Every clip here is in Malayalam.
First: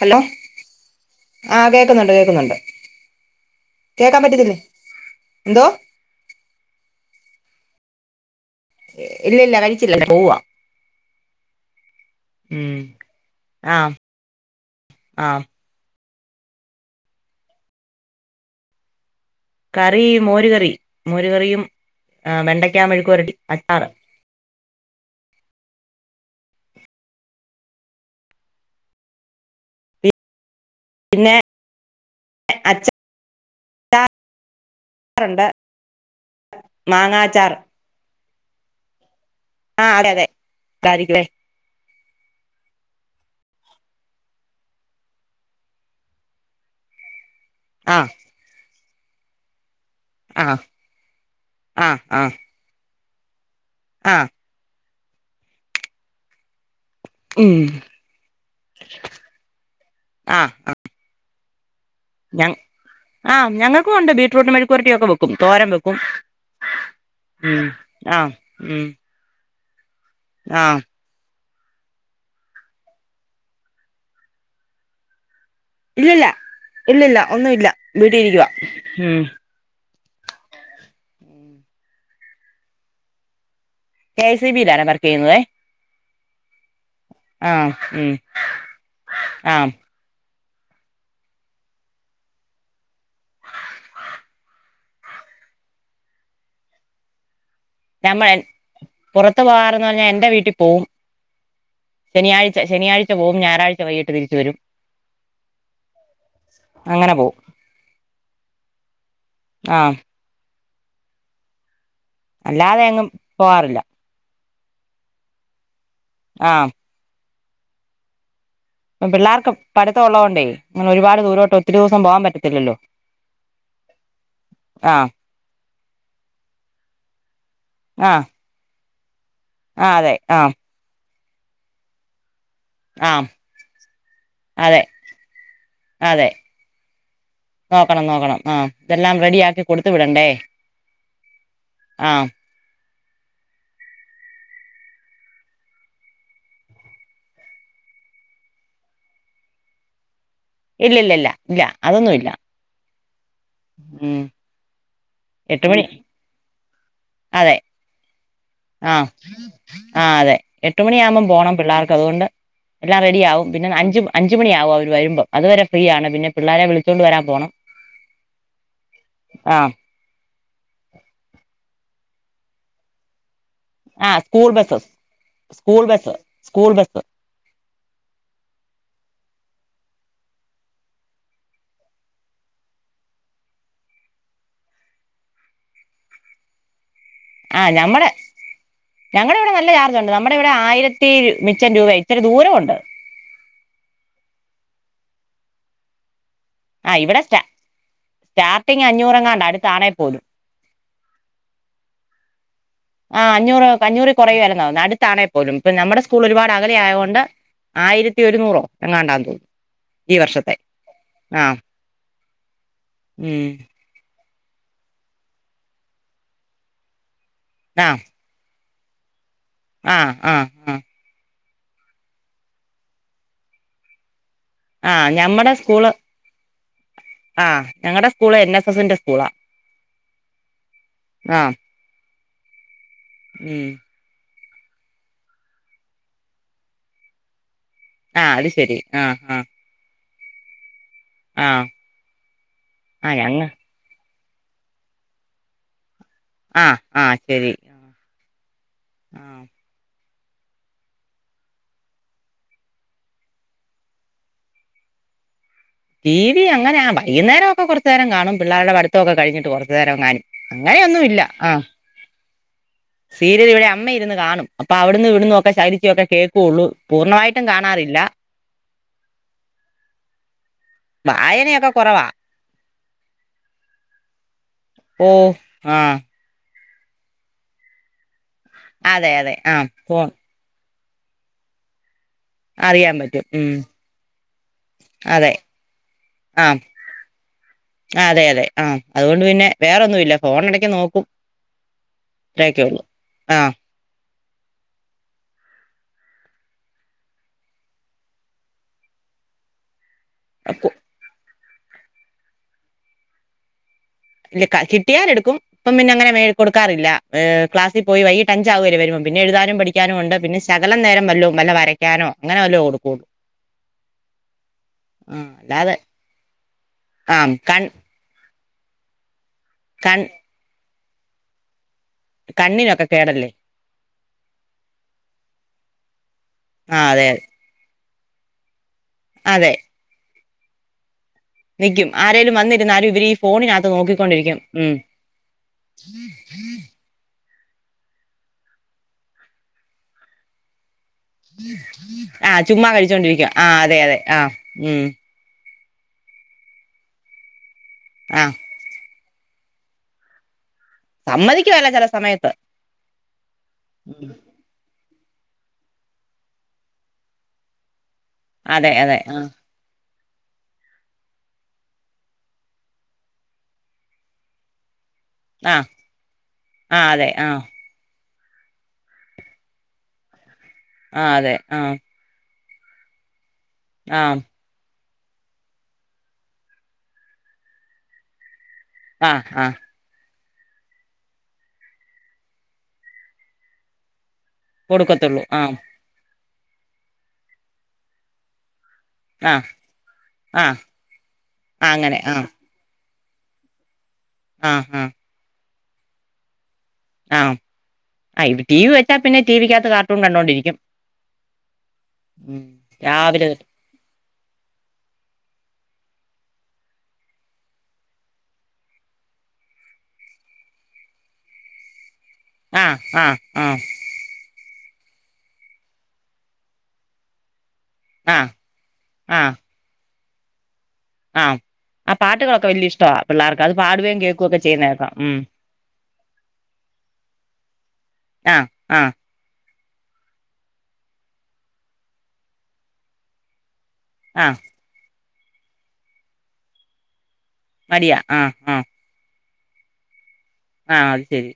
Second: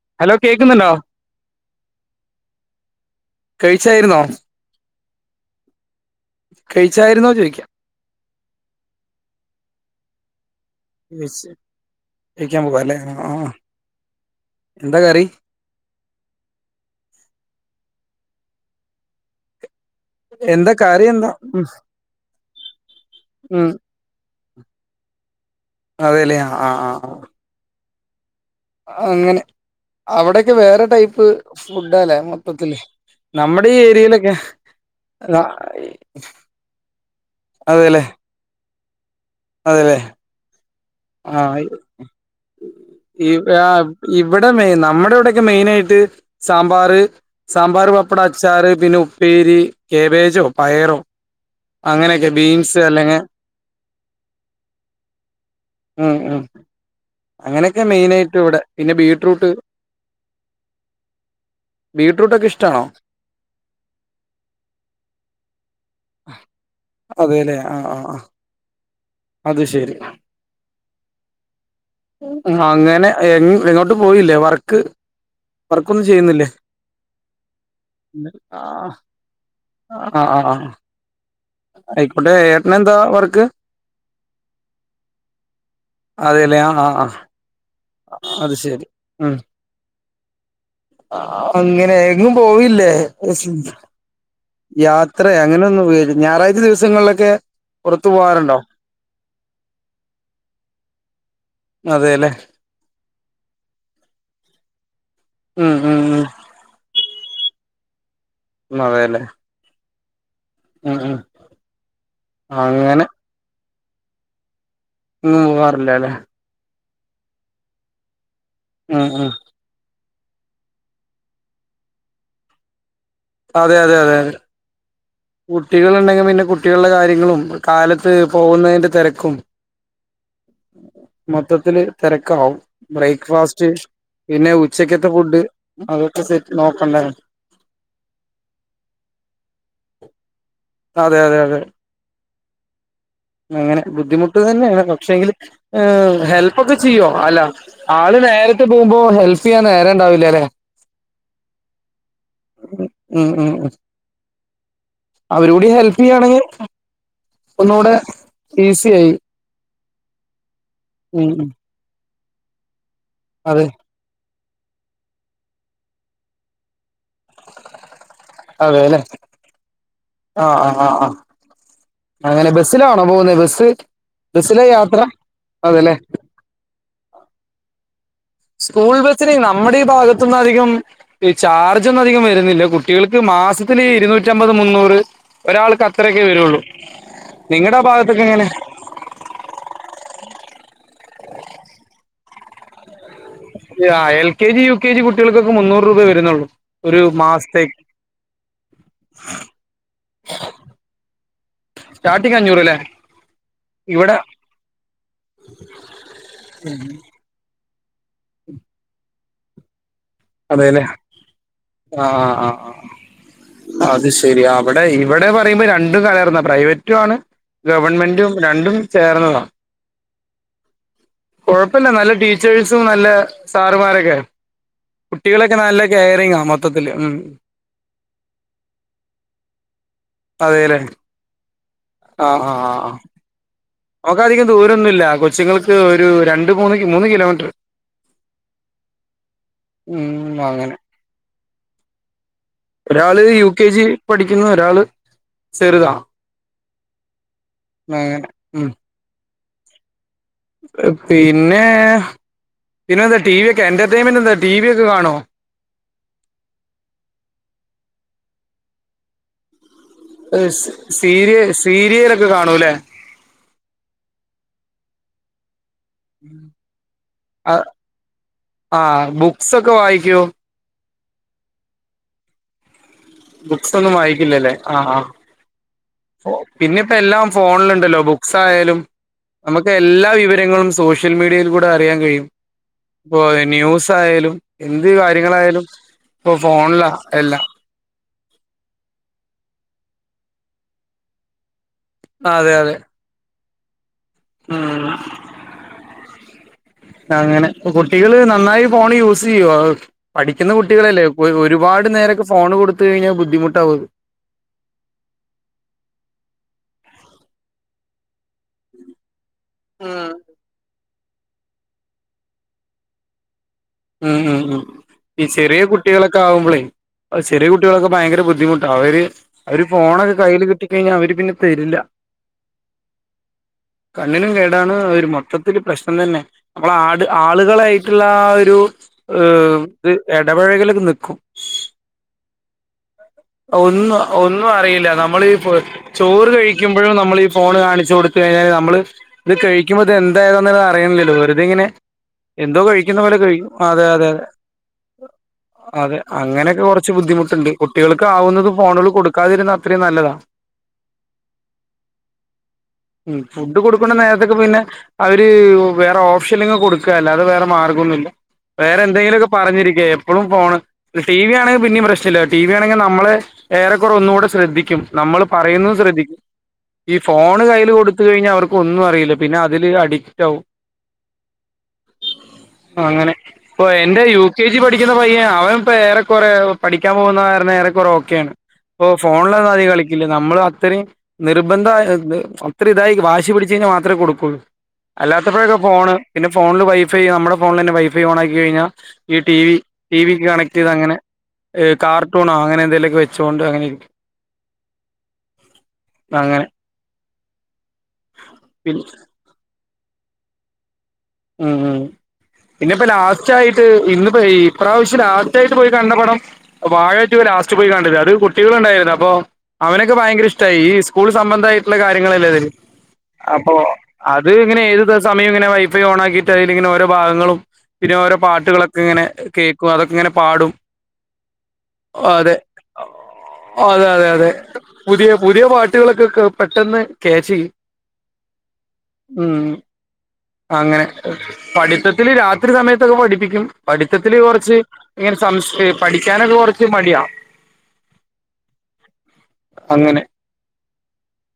ഹലോ ആഹ്, കേക്കുന്നുണ്ട് കേൾക്കുന്നുണ്ട്. കഴിച്ചായിരുന്നോ കേൾക്കാൻ പറ്റത്തില്ലേ എന്തോ? കഴിച്ചായിരുന്നോ ചോയിക്കാ. ഇല്ലില്ല കഴിചീല്ല പോവാ. മെസ്സി ജയിക്കാൻ ഉം പോവാല്ലേ ആഹ് എന്താ കറി? ആഹ് കറി മോരുകറി എന്താ കറി എന്താ മോരുകറിയും ഉം ആ വെണ്ടയ്ക്കാ മെഴുക്കുരട്ടി ഉം അച്ചാറ്. അതെല്ലെ ആഹ് ആ ആ. അങ്ങനെ അവടൊക്കെ വേറെ ടൈപ്പ് പിന്നെ ഫുഡ്ഡലേ മൊത്തത്തില് നമ്മടെ ഈ ഏരിയലൊക്കേ റാ ആയി മാങ്ങാചാർ. അതെല്ലേ. ആഹ് അതെ അതെ [unintelligible] ആഹ് ആയിയത് ഇവടെ മെയ് നമ്മടെ ഇവടൊക്കെ മെയിൻ ആയിട്ട് സാമ്പാറ് സാമ്പാറ് ആഹ് പപ്പടം അച്ചാറ് പിന്നെ ഉപ്പേരി കേബേജോ, ആഹ് പയറോ, ആഹ് അങ്ങനെയൊക്കെ ആഹ് ബീൻസ് അല്ലെങ്കി ആഹ്. ഉം ഉം ഉം അങ്ങനെക്കെ മെയിൻ ആയിട്ട് ഇവടെ പിന്നെ ബീറ്റ്റൂട്ട് ആഹ് ആഹ് ഞ ആഹ് ഞങ്ങൾക്കും ഉണ്ട് ബീറ്റ്റൂട്ട് മെഴുക്കുപുരട്ടിയൊക്കെ വെയ്ക്കും, തോരം വെയ്ക്കും അതെലേ ആ ആ. ആ ആഹ് ഉം അത് ശരി ആഹ് അങ്ങനെ എങ്ങോട്ട് പോയില്ലേ വർക്ക് വർക്കൊന്നും ഇല്ലില്ല ചെയ്യുന്നില്ലേ ഇല്ലില്ല ഒന്നുമില്ല വീട്ടിലിരിക്കുവാ ആ ഉം ആഹ് ആഹ് ആഹ് ആയിക്കോട്ടെ ഏട്ടന് എന്താ വർക്ക് കെ ഐസി ബി യിലാണ് വർക്കെയ്യുന്നതേ അതെല്ലേ ആഹ് ആഹ് ആഹ് ഉം അത് ശരി ഉം ആഹ് ആ അങ്ങനെ എങ്ങും പോവില്ലേ യാത്ര അങ്ങനെ ഒന്നു പോയില്ല ഞായറാഴ്ച ദിവസങ്ങളിലൊക്കെ പുറത്തു നമ്മൾ പോവാറുണ്ടോ പുറത്ത് പോകാറെന്ന് പറഞ്ഞാൽ എന്റെ വീട്ടിൽ പോവും അതെല്ലേ ശനിയാ ശനിയാഴ്ച പോവും ഞായറാഴ്ച വൈകിട്ട് തിരിച്ച് വരും. ഉം ഉം അങ്ങനെ പോവും മതേല്ലേ ആഹ് അഹ് ആഹ് അല്ലാതെ എങ്ങും പോവാറില്ല ഉം ഉവാറ്ല്ലലെ ആഹ് ഉം ഉം പിള്ളേർക്ക് പഠ്ത്തം ഉള്ളതുകൊണ്ടേ അങ്ങനെ ഒരുപാട് ദൂരോട്ട് ഒത്തിരി ദിവസം പോകാൻ പറ്റത്തില്ലല്ലോ അതെ അതെ അതെ ആഹ് കുട്ടികൾ ഉണ്ടെങ്കിൽ പിന്നെ കുട്ടികളുടെ കാര്യങ്ങളും കാലത്ത് ആഹ് പോകുന്നതിന്റെ തിരക്കും ആഹ് അതെ ആ മൊത്തത്തില് തിരക്ക് ആവും ആഹ് ബ്രേക്ക്ഫാസ്റ്റ് പിന്നെ അതെ ഉച്ചക്കത്തെ ഫുഡ് അതൊക്കെ അതെ സെറ്റ് നോക്കണ്ടേ നോക്കണം നോക്കണം ആ ഇതെല്ലാം റെഡി ആക്കി കൊടുത്തു വിടണ്ടേ അതെ അതെ അതെ ആ അങ്ങനെ ബുദ്ധിമുട്ട് തന്നെയാണ് പക്ഷെ എങ്കിൽ ഹെൽപ് ഒക്കെ ചെയ്യോ അല്ലെ ആള് നേരത്തെ പോവുമ്പോ ഹെൽപ് ചെയ്യാൻ നേരെ ഉണ്ടാവില്ല ലേ ഇല്ല ഇല്ല ഇല്ല ഇല്ല അതൊന്നുല്ല ഉം അവർ എട്ട് കൂടി മണി ഹെൽപ് ചെയ്യാണെങ്കിൽ അതെ ഒന്നൂടെ ആ ആ അതെ എട്ടുമണി ആവുമ്പോൾ ഉം ഉം പോണം പിള്ളേർക്ക് അതുകൊണ്ട് എല്ലാം റെഡിയാവും അതെ പിന്നെ അഞ്ച് അഞ്ചുണിയാവും അവര് വര്മ്പം അത് വരെ ഫ്രീയാണ് പിന്നെ പിള്ളാരെ വിളിച്ചോണ്ട് വരാൻ പോണം. അതെലേ ആഹ് ആഹ് ആഹ് ആഹ് ആഹ് അങ്ങനെ ബെസ്സിലാണോ പോകുന്നെ? ബെസ് ത് ആഹ് സ്കൂൾ ബെസിലാ ബസ് യാത്ര അതെ സ്കൂൾ ലേ ബസ് സ്കൂൾ ബെസ്സ് സ്കൂൾ ബെസിനെ നമ്മടെ ഈ ഭാഗത്ത്ന്ന് അധികം ഈ ചാർജൊന്നും അധികം വര്ന്നില്ല കുട്ടികൾക്ക് മാസത്തില് ഇരുന്നൂറ്റമ്പത് മുന്നൂറ് ഒരാൾക്ക് അത്രയൊക്കെ വരൊള്ളൂ ആ നമ്മടെ ഞങ്ങടെ ഇവ്ടെ നല്ല ചാർജൊണ്ട് നമ്മടെ ഇവ്ടെ ആയ്രത്തി മിച്ചം രൂപ ഇത്തരി ദൂരം ഒണ്ട്. ആഹ് L K G U K G കുട്ടികൾക്കൊക്കെ മുന്നൂറ് രൂപെ വര്ന്നൊള്ളൂ. ആഹ് ഇവ്ടെ സ്റ്റ സ്റ്റാർട്ടിങ്ങ് അഞ്ഞൂറങ്ങാണ്ട അടുത്താണേ പോലും. സ്റ്റാർട്ടിംഗ് അഞ്ഞൂറ് ലേ. ആഹ് അഞ്ഞൂറ് അഞ്ഞൂറ് കൊറയിയാര്ന്നോ നാട്ട്ത്താണേ പോലും ഇപ്പൊ നമ്മടെ സ്കൂൾ ഒര്പാട് അകലെ ആയകൊണ്ട് ആയിരത്തിഒര്ന്നൂറോ യെങ്ങാണ്ടാതോന്നുന്നു. അതെലേ ആഹ് ആഹ് ആഹ് ഉം ആഹ്. അത് ശെരി. അവ്ടെ ഇവ്ടെ പറയ്മ്പ രണ്ടും കലർന്നാ പ്രൈവറ്റും ആണ്. ആഹ് ഗവൺമെന്റും രണ്ടും ചേർന്നതാ ആഹ് ആഹ് ആഹ് കൊഴപ്പല്ല നല്ല ടീച്ചേഴ്സും നല്ല സാറുമാരൊക്കെ. ആഹ് ഞമ്മടെ കുട്ടികളൊക്കെ നല്ല സ്കൂള് കെയറിങ് ആ മൊത്തത്തില് ഉം ആഹ് ഞങ്ങടെ സ്കൂള് എൻ എസ് എസിന്റെ സ്കൂളാ അതെലേ. ആഹ് ആഹ് ആഹ് ആഹ് ആഹ് ഉം ഓക്കധികം ദൂരം ഒന്നുല്ല കൊച്ചുങ്ങൾക്ക് ഒര് രണ്ട് മൂന്ന് മൂന്ന് കിലോമീറ്റർ. ആഹ് അത് ശെരി ആഹ് ആഹ് ഉം അങ്ങനെ ആഹ് ആഹ് ഒരാള് ഞങ്ങ യു കെ ജി പഠിക്കുന്നു. ഒരാള് ചെറുതാ ആഹ് ആഹ് ശെരി. അങ്ങനെ ഉം ആഹ് പിന്നെ പിന്നെ എന്താ ടി വി യൊക്കെ എന്റർടൈൻമെന്റ് എന്താ ടി വി യൊക്കെ കാണോ? ടി വി അങ്ങനെ വൈന്നേരം ഒക്കെകൊറച്ച് നേരം കാണും പിള്ളാര്ടെ പഠ്ത്തം ഒക്കെ കഴ്ഞ്ട്ട് കൊറച്ച്നേരംകാണും എ സ് സീരിയ സീരിയലൊക്കെ കാണൂലേ? സീരിയൽ ഇവ്ടെ അമ്മ ഇര്ന്ന് കാണും അപ്പ അവ്ട്‌ന്ന് ഇവ്ട്‌ന്നൊക്കെ ശകലിച്ചൊക്കെ കേക്കെള്ളൂ പൂർണ്ണമായ്ട്ടും കാണാറില്ല. ആഹ് ബുക്സൊക്കെ വായ്ക്കോ? വായനയൊക്കെ കൊറവാ. ബുക്സ് ഒന്നും വായിക്കില്ലലേ ആഹ് ആഹ്. ഓ ആഹ് ഫോ പിന്നെപ്പോ എല്ലാം ഫോണില്ണ്ടല്ലോ ബുക്സായാലും അതെ അതെ ആഹ് നമക്ക് ഫോൺ എല്ലാ വിവ ര്യങ്ങളും സോഷ്യൽ മീഡിയൽ കൂടെ അറിയാൻ കഴിയും. അറിയാൻ പ്പോ പറ്റും ഉം ന്യൂസ് ആയാലും എന്ത് അതെ കാര്യങ്ങളായാലും. ഇപ്പോ ആഹ് ഫോണിലാ എല്ലാം. ആഹ് അതെയതെ ആ തോണ്ട് പിന്നെ വേറെന്നുല്ല ഫോണെടയ്ക്ക് നോക്കും. ഒറ്റക്കൊള്ളൂ ആഹ്. ആഹ് അങ്ങനെ കുട്ടികള് നന്നായി ഫോണ് യൂസ് ചെയുവോ ആഹ് പഠിക്കുന്നകുട്ടികളല്ലേ? ഒര്പാട് നേരക്കെ ഫോൺ കൊടുത്ത കഴിഞ്ഞാ ബുദ്ധിമുട്ടാവു ഇല്ല കൈ കിട്ടിയാല് എട്‌ക്കും. ഇപ്പം പിന്നെങ്ങനെ മേല് കൊടുക്കാറില്ല ഏഹ് ക്ലാസി പോയി വൈക്കിട്ട് അഞ്ചാവും വരുമ്പോ പിന്നെഴുതാ പഠിക്കാനും ഉണ്ട് പിന്നെ ശകലം നേരം വല്ലോ വല്ല വരക്കാനോ അങ്ങനെ വല്ലോകൊടുക്കും ഉം ഉം ഉം ഈ ചെറിയ അല്ലാതെ കുട്ടികളൊക്കെ ആവുമ്പോളേ ആ ചെറിയ കൺ കുട്ടികളൊക്കെ ഭയങ്കര ബുദ്ധിമുട്ടാ അവര് അവര് കൺ ഫോണൊക്കെ കയ്യില് കിട്ടിക്കഴിഞ്ഞാൽ അവര് പിന്നെ തരില്ല. കണ്ണിനൊക്കെ കേടല്ലേ കണ്ണിനും കേടാണ് ഒരു മൊത്തത്തില് പ്രശ്നം തന്നെ. നമ്മൾ ആ ആട് അതെ ആള് ങ്ങളെയിട്ടുള്ള ആ ഒരു അതെ എടപഴകലൊക്കെ നിക്കും. നിക്കും ആരേലും വന്നിരുന്നാലും ഇവരീ ഒന്നും ഒന്നും അറിയില്ല നമ്മൾ ഈ ചോറ് കഴിക്കും എപ്പോഴും നമ്മൾ ഈ ഫോൺ കാണിച്ച് കൊടുത്ത് കഴിഞ്ഞാല് നമ്മള് ഇത് കഴിക്കുമ്പോ ഇത് എന്താ ഏതാ അറിയണി വെറുതെ ഇങ്ങനെ ആ എന്തോ ചുമ്മാ കഴിക്കുന്ന പോലെ കഴിച്ചോണ്ടിരിക്കും ആ കഴിക്കും അതെ അതെ ആ അതെ ഉം അതെ അങ്ങനെയൊക്കെ കുറച്ച് ബുദ്ധിമുട്ടുണ്ട് കുട്ടികൾക്ക് ആ ആവുന്നതും ഫോണുകൾ കൊടുക്കാതിരുന്നാ അത്രയും നല്ലതാ സമ്മതിക്കുവല്ല ചെല സമയത്ത് ഉ ഫുഡ് കൊടുക്കുണ നേരത്തൊക്ക പിന്നെ അവര് വേറെ ഓപ്ഷനുകൾ കൊടുക്ക അല്ലാതെ വേറെ മാർഗം ഒന്നുയില്ല അതെ വേറെ അതെ എന്തെങ്കിലു ആ ഒകെ പറഞ്ഞിരിക്കാ എപ്പോഴും ഫോണ് ടി വി ആണെങ്കിൽ പിന്നെയും പ്രശ്നയില്ല ടി വി ആണെങ്കിൽ നമ്മള് ഏറെക്കുറെ ഒന്നുകൂടെ ശ്രദ്ധിക്കും നമ്മളും ആ പറയുന്നത് ശ്രദ്ധി ആ ഈ അതെ ആ ഫോൺ കയ്ല് കൊടു ത്ത് കഴിഞ്ഞാൽ അവർക്ക് ഒന്നും അറിയില്ല പിന്നെ അതില് അഡിക്റ്റ് ആകും. ആ അതെ ആ അങ്ങനെ ഇപ്പൊ ആ എന്റെ യു കെ ജി പഠിക്കുന്ന പയ്യനാ അവൻപ്പ ഏറെകുറെ പഠിക്കാൻ പോകുന്ന കാരണം ഏറെ കുറെ ഒകെയാണ് ഓ ആ ആ ഫോണിലന്നും അധികം കളിക്കില്ല നമ്മൾ അത്രയും നിർബന്ധ ആയി അത്ര ഇതായി വാശി പിടച്ച് കഴിഞ്ഞാൽ മാത്ര കൊടുകൊള്ളും കൊടുക്കത്തുള്ളൂ ആ അല്ലാത്തപ്പോഴൊക്കെ ഫോണ് പിന്നെ ഫോണിൽ വൈഫൈ നമ്മുടെ ഫോണിൽ തന്നെ വൈഫൈ ഓണക്കി കഴിഞ്ഞാൽ ഈ ആ ടി വി ടി വിക്ക് ആ കണക്ട് ചെയ്ത അങ്ങനെ ആ അങ്ങനെ ആ കാർട്ടൂണോ അങ്ങനെ എന്തെലുമൊക്കെ വെച്ചുകോണ്ട് അങ്ങനെരിക്കും ആഹ് ഹഹ അങ്ങനെ ആഹ് ഇപ്പ ടി വി വെച്ചാൽ പിന്നെ ടി വി ക്കകത്ത് കാർട്ടൂൺ കണ്ടുകൊണ്ടിരിക്കും. ഉം ഉ പിന്നെപ്പ ലാസ്റ്റ് തൊട്ട് ആയി ട്ട് ഇന്ന് ഇപ്പം ഈപ്രാവശ്യം ലാസ്റ്റായിട്ട് പോയി കണ്ട പടം വാഴ റ്റു ലാസ്റ്റ് പോയി കണ്ടിനത് അത് കുട്ടികളും ഉണ്ടായിരുന്നു അപ്പോ അവരോക്കെ ഭയങ്കര ഇഷ്ടമായി ഈ സ്കൂൾ സംബന്ധമായിട്ടുള്ള കാര്യങ്ങളല്ലേ അത് ആ ആ ആ അപ്പൊ അത് ഇങ്ങനെ ഏത് സമയം ഇങ്ങനെ വൈ ഫൈ ഓണക്കിട്ട് അതിലിങ്ങെനെ ഓരോ ഭാഗങ്ങളും പിന്നെ ഓരോ ആ പാട്ടുകളൊക്കെ ഇങ്ങനെ കേ ക്കുംഅതൊക്കെങ്ങനെ പാടും ആഹ് ഓ അതെ ഓ അതെ പാടുകയും അതെ അതെ കേൾക്കുകയൊക്കെ ചെയ്യുന്ന കേക്കാം പുതിയ ഉം പുതിയ പാട്ടുകളൊക്കെ പെട്ടെന്ന് ക്യാച്ച് ചെയ്യും ആഹ് ആഹ് ഉം അങ്ങനെ പഠിത്തത്തില് രാത്രി സമയത്തൊക്കെ പഠിപ്പിക്കും പഠിത്തത്തില് ആ കുറച്ച് ഇങ്ങനെ സം പഠികാനൊക്കെ കൊറച്ച് മടിയാ മടിയാ ആഹ് ആഹ അങ്ങനെ ആഹ് ശെരി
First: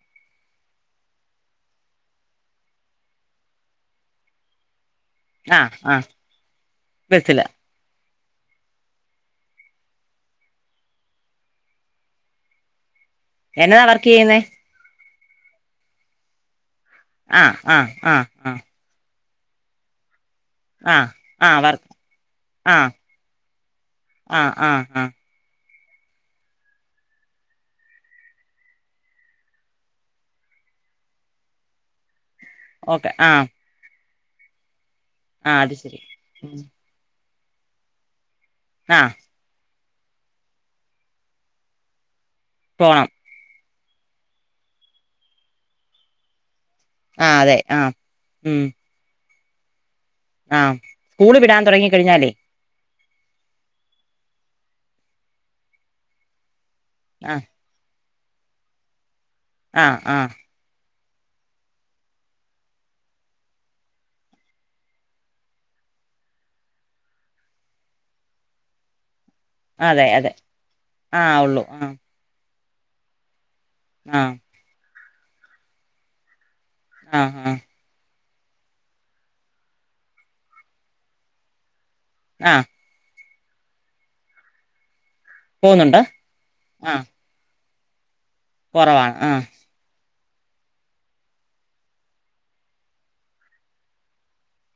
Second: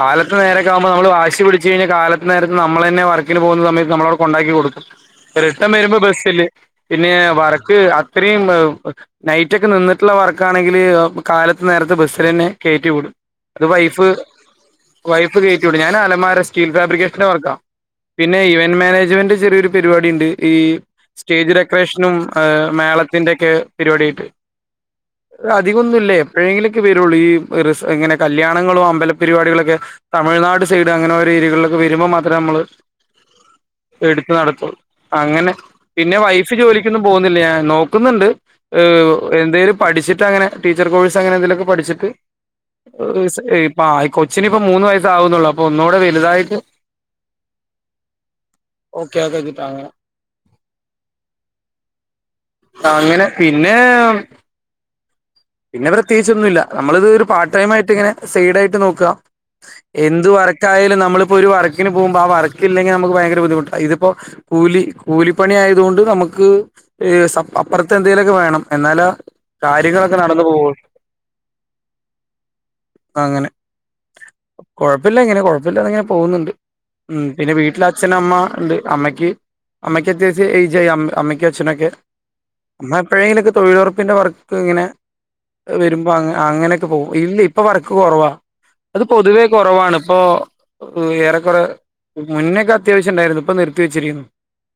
കാലത്ത് നേരക്കെ ആമ്പോ നമ്മള് വാശി പിടിച്ച് കഴിഞ്ഞാൽ കാലത്ത് നേരത്ത് നമ്മള് തന്നെ വർക്കിന് പോന്ന സമയത്ത് നമ്മളുത്തന്നെ കൊണ്ടാക്കി കൊടുക്കും. ആ റിട്ടേൺ ആ വരുമ്പോ ബസില് പിന്നെ ബസ്സില് വറക്ക് അത്രയും നൈറ്റ്ക്കെ നിന്നിട്ടുള്ള വർക്കാണെങ്കില് എ് കാലത്ത് നേർത്തെ ബസ്സിലന്നെ കേറ്റി വിടും അത് എന്നതാ വൈഫ് വർക്കീയ്യുന്നേ വൈഫ് കേറ്റിവിടും ഞാൻ അലമാര സ്റ്റീൽ ഫാബ്രിക്കേഷന്റെ ആ വർക്കാ ആ ആ പിന്നെ ആ ഇവന്റ് മാനേജ്മെന്റ് ചെറിയൊരു പരിപാടി ഇണ്ട്. ഈ ആ ആ സ്റ്റേജ് വർക്ക് ഡെക്കറേഷനും എ് ആ മേളത്തിൻ്റെക്കെ പരിപാട്യായിട്ട് ആ ആ ആ എ് അധികൊന്നു ഇല്ലേ എപ്പോഴെങ്കിലൊക്കെ വരുള്ളൂ ഈ റിസ് ഇങ്ങനെ കല്യാണങ്ങളോ അമ്പല പരിപാടിക്കളൊക്കെ തമിഴ്നാട് സൈഡ് അങ്ങനെ ഓരോ ഏരികളിലക്കെ വരുമ്പോൾ മാത്രേ നമ്മള് ഓക്കെ ആഹ് എടുത്ത് നടത്തും അങ്ങനെ അത് ശരി പിന്നെ വൈഫ് ഉം ജോലിക്കൊന്നും പോവുന്നില്ല്യ നോക്കുന്നുണ്ട് ആ ഏഹ് എന്തേലും പഠിച്ചിട്ടങ്ങനെ ടീച്ചർ കോഴ്സ് അങ്ങനെ എന്തെലൊക്കെ പഠിച്ചിട്ട് പോണം എ് സ് ഈ പ്പാ കൊച്ചിന് ഇപ്പ മൂന്ന് വയസ്സ് ആവുന്നുള്ളൂ അപ്പൊ ഒന്നൂടെ വലുതായിട്ട് ആഹ് അതെ ആഹ് ഉം ഓക്കെ ആക്കാച്ചിട്ടാ അങ്ങനെ ആഹ് സ്കൂളിവിടാൻ തൊടങ്ങിക്കഴിഞ്ഞാലേ അങ്ങനെ പിന്നെ പിന്നെ പ്രത്യേകിച്ച് ഒന്നുല്ല നമ്മളത് ഒരു ആഹ് പാർട്ട് ടൈം ആയിട്ട് ഇങ്ങനെ സൈഡ് ആയിട്ട് നോക്ക ആഹ് എന്തു ആഹ് വർ ക്കായാലും നമ്മളിപ്പോ ഒരു വർക്കിന് പോവുമ്പോ ആ വർക്കില്ലെങ്കിൽ നമുക്ക് ഭയങ്കര ബുദ്ധിമുട്ട ഇതിപ്പോ കൂലി കൂലിപ്പണി ആയതുകൊണ്ട് നമുക്ക് ഈ സപ് അപ്പറത്ത് എന്തെലൊക്കെ വേണം എന്നാല അതെ കാര്യങ്ങളൊക്കെ അതെ നടന്ന് പോവുള്ളു ആഹ് ഉള്ളൂ ആഹ് അങ്ങനെ മ് കൊഴപ്പില്ല ഇങ്ങനെ കൊഴപ്പില്ലാതിങ്ങനെ പോവുന്നുണ്ട് ഉം ആഹ് പിന്നെ ആഹ് വീട്ടില് അ ച്ഛൻ അമ്മ ഇണ്ട് അമ്മക്ക് അമ്മയ്ക്കത്യാവശ്യം എയ്ജ് ആയി അമ്മ അമ്മയ്ക്ക് അച്ഛനൊക്കെ ആഹ് മ്മ എപ്പോഴെങ്കിലൊക്കെ തൊഴിലുറപ്പിന്റെ വർക്ക് ഇങ്ങനെ പോകുന്നുണ്ട് വരുമ്പോ അങ്ങ അങ്ങനെക്കെ ആഹ് പോവും ഇല്ല ഇപ്പൊ വർക്ക് കൊറവാ അത് കുറവാണ് ആഹ് പൊതുവേ കൊ റവാണ് ഇപ്പോ ഏറെക്കൊറെ ക്ക് മുന്നക്കെ അത്യാവശ്യം ഇണ്ടായിരുന്നു ഇപ്പൊ നിർത്തി വെച്ചിരിക്കുന്നു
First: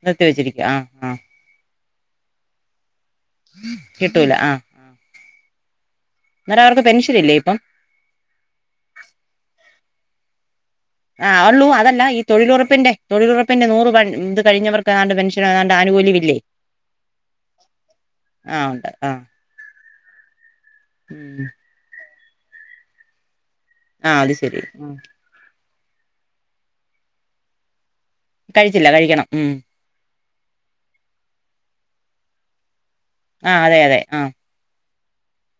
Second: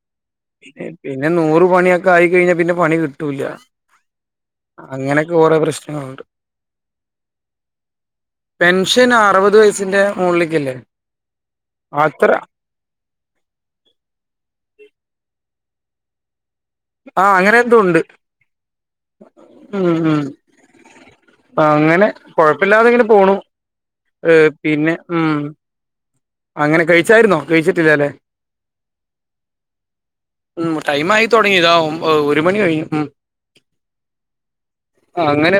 നിർത്തി വെച്ചിരിക്കുക ആഹ് എ ആഹ് പിന്നെ നൂറ് പണ്യൊക്കെ ആയിക്കഴിഞ്ഞാ പിന്നെ പണി കിട്ടൂല്ല കിട്ടൂല ആഹ് അങ്ങനൊക്കെ കുറെ പ്രശ്നങ്ങളുണ്ട് എന്നാലവർക്ക് പെൻഷനില്ലേ ഇപ്പം പെൻഷൻ അറുവത് വയസ്സിന്റെ മോളിലേക്കല്ലേ ആഹ് അള്ളു അതല്ല ഈ തൊഴിലോറ പ്പിന്റെ തൊഴിലുറപ്പിന്റെ നൂറ് പ ഇത് കഴിഞ്ഞവർക്ക് ങ്ങാണ്ട് പെൻഷനോ ഏങ്ങാണ്ട് ആനുകൂല്യവില്ലേ ആഹ് അങ്ങനെ എന്തോ ഉണ്ട് ആഹ് ഉണ്ട് ആഹ് ഉം ഉം ഉം അങ്ങനെ കൊഴപ്പില്ലാതെ ഇങ്ങനെ പോണു ആഹ് അത് എ് ശരി പിന്നെ ഉം അങ്ങനെ കഴിച്ചായിരുന്നോ കഴിച്ചിട്ടില്ലലേ കഴിച്ചില്ല കഴിക്കണം ഉം ഉം ടൈം ആയി തുടങ്ങി താ ഒമ്പ ഒരു മണി കഴിഞ്ഞു ഉം ആഹ് അതെ അതെ ആഹ് ആഹ് അങ്ങനെ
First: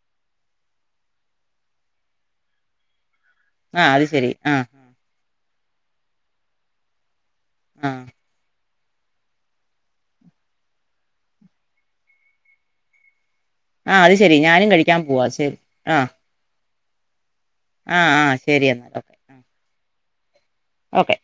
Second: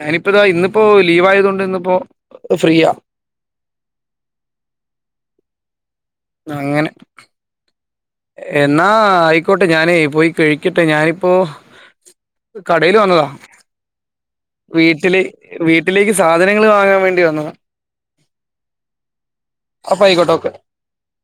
ഞാനിപ്പോ ഇതാ ഇന്നിപ്പോ ലീവ് ആയതോണ്ട് ഇന്നിപ്പോ ഫ്രീയാ ആ അത് ശരി അ അങ്ങനെ ഉം എന്നാ ആയിക്കോട്ടെ ഞാനേ പോയി കഴിക്കട്ടെ ഞാനിപ്പോ കടേല് വന്നതാ ആഹ് അത് ശരി ഞാനും കഴിക്കാൻ വീട്ടില് പോവാ ശരി വീട്ടിലേക്ക് സാ ധനങ്ങള് വാങ്ങാൻ വേണ്ടി വന്നതാ ആ ആ ശരി എന്നാൽട്ടോ. ആപയിക്കോട്ടെ ഒക്കെ. ഓക്കെ.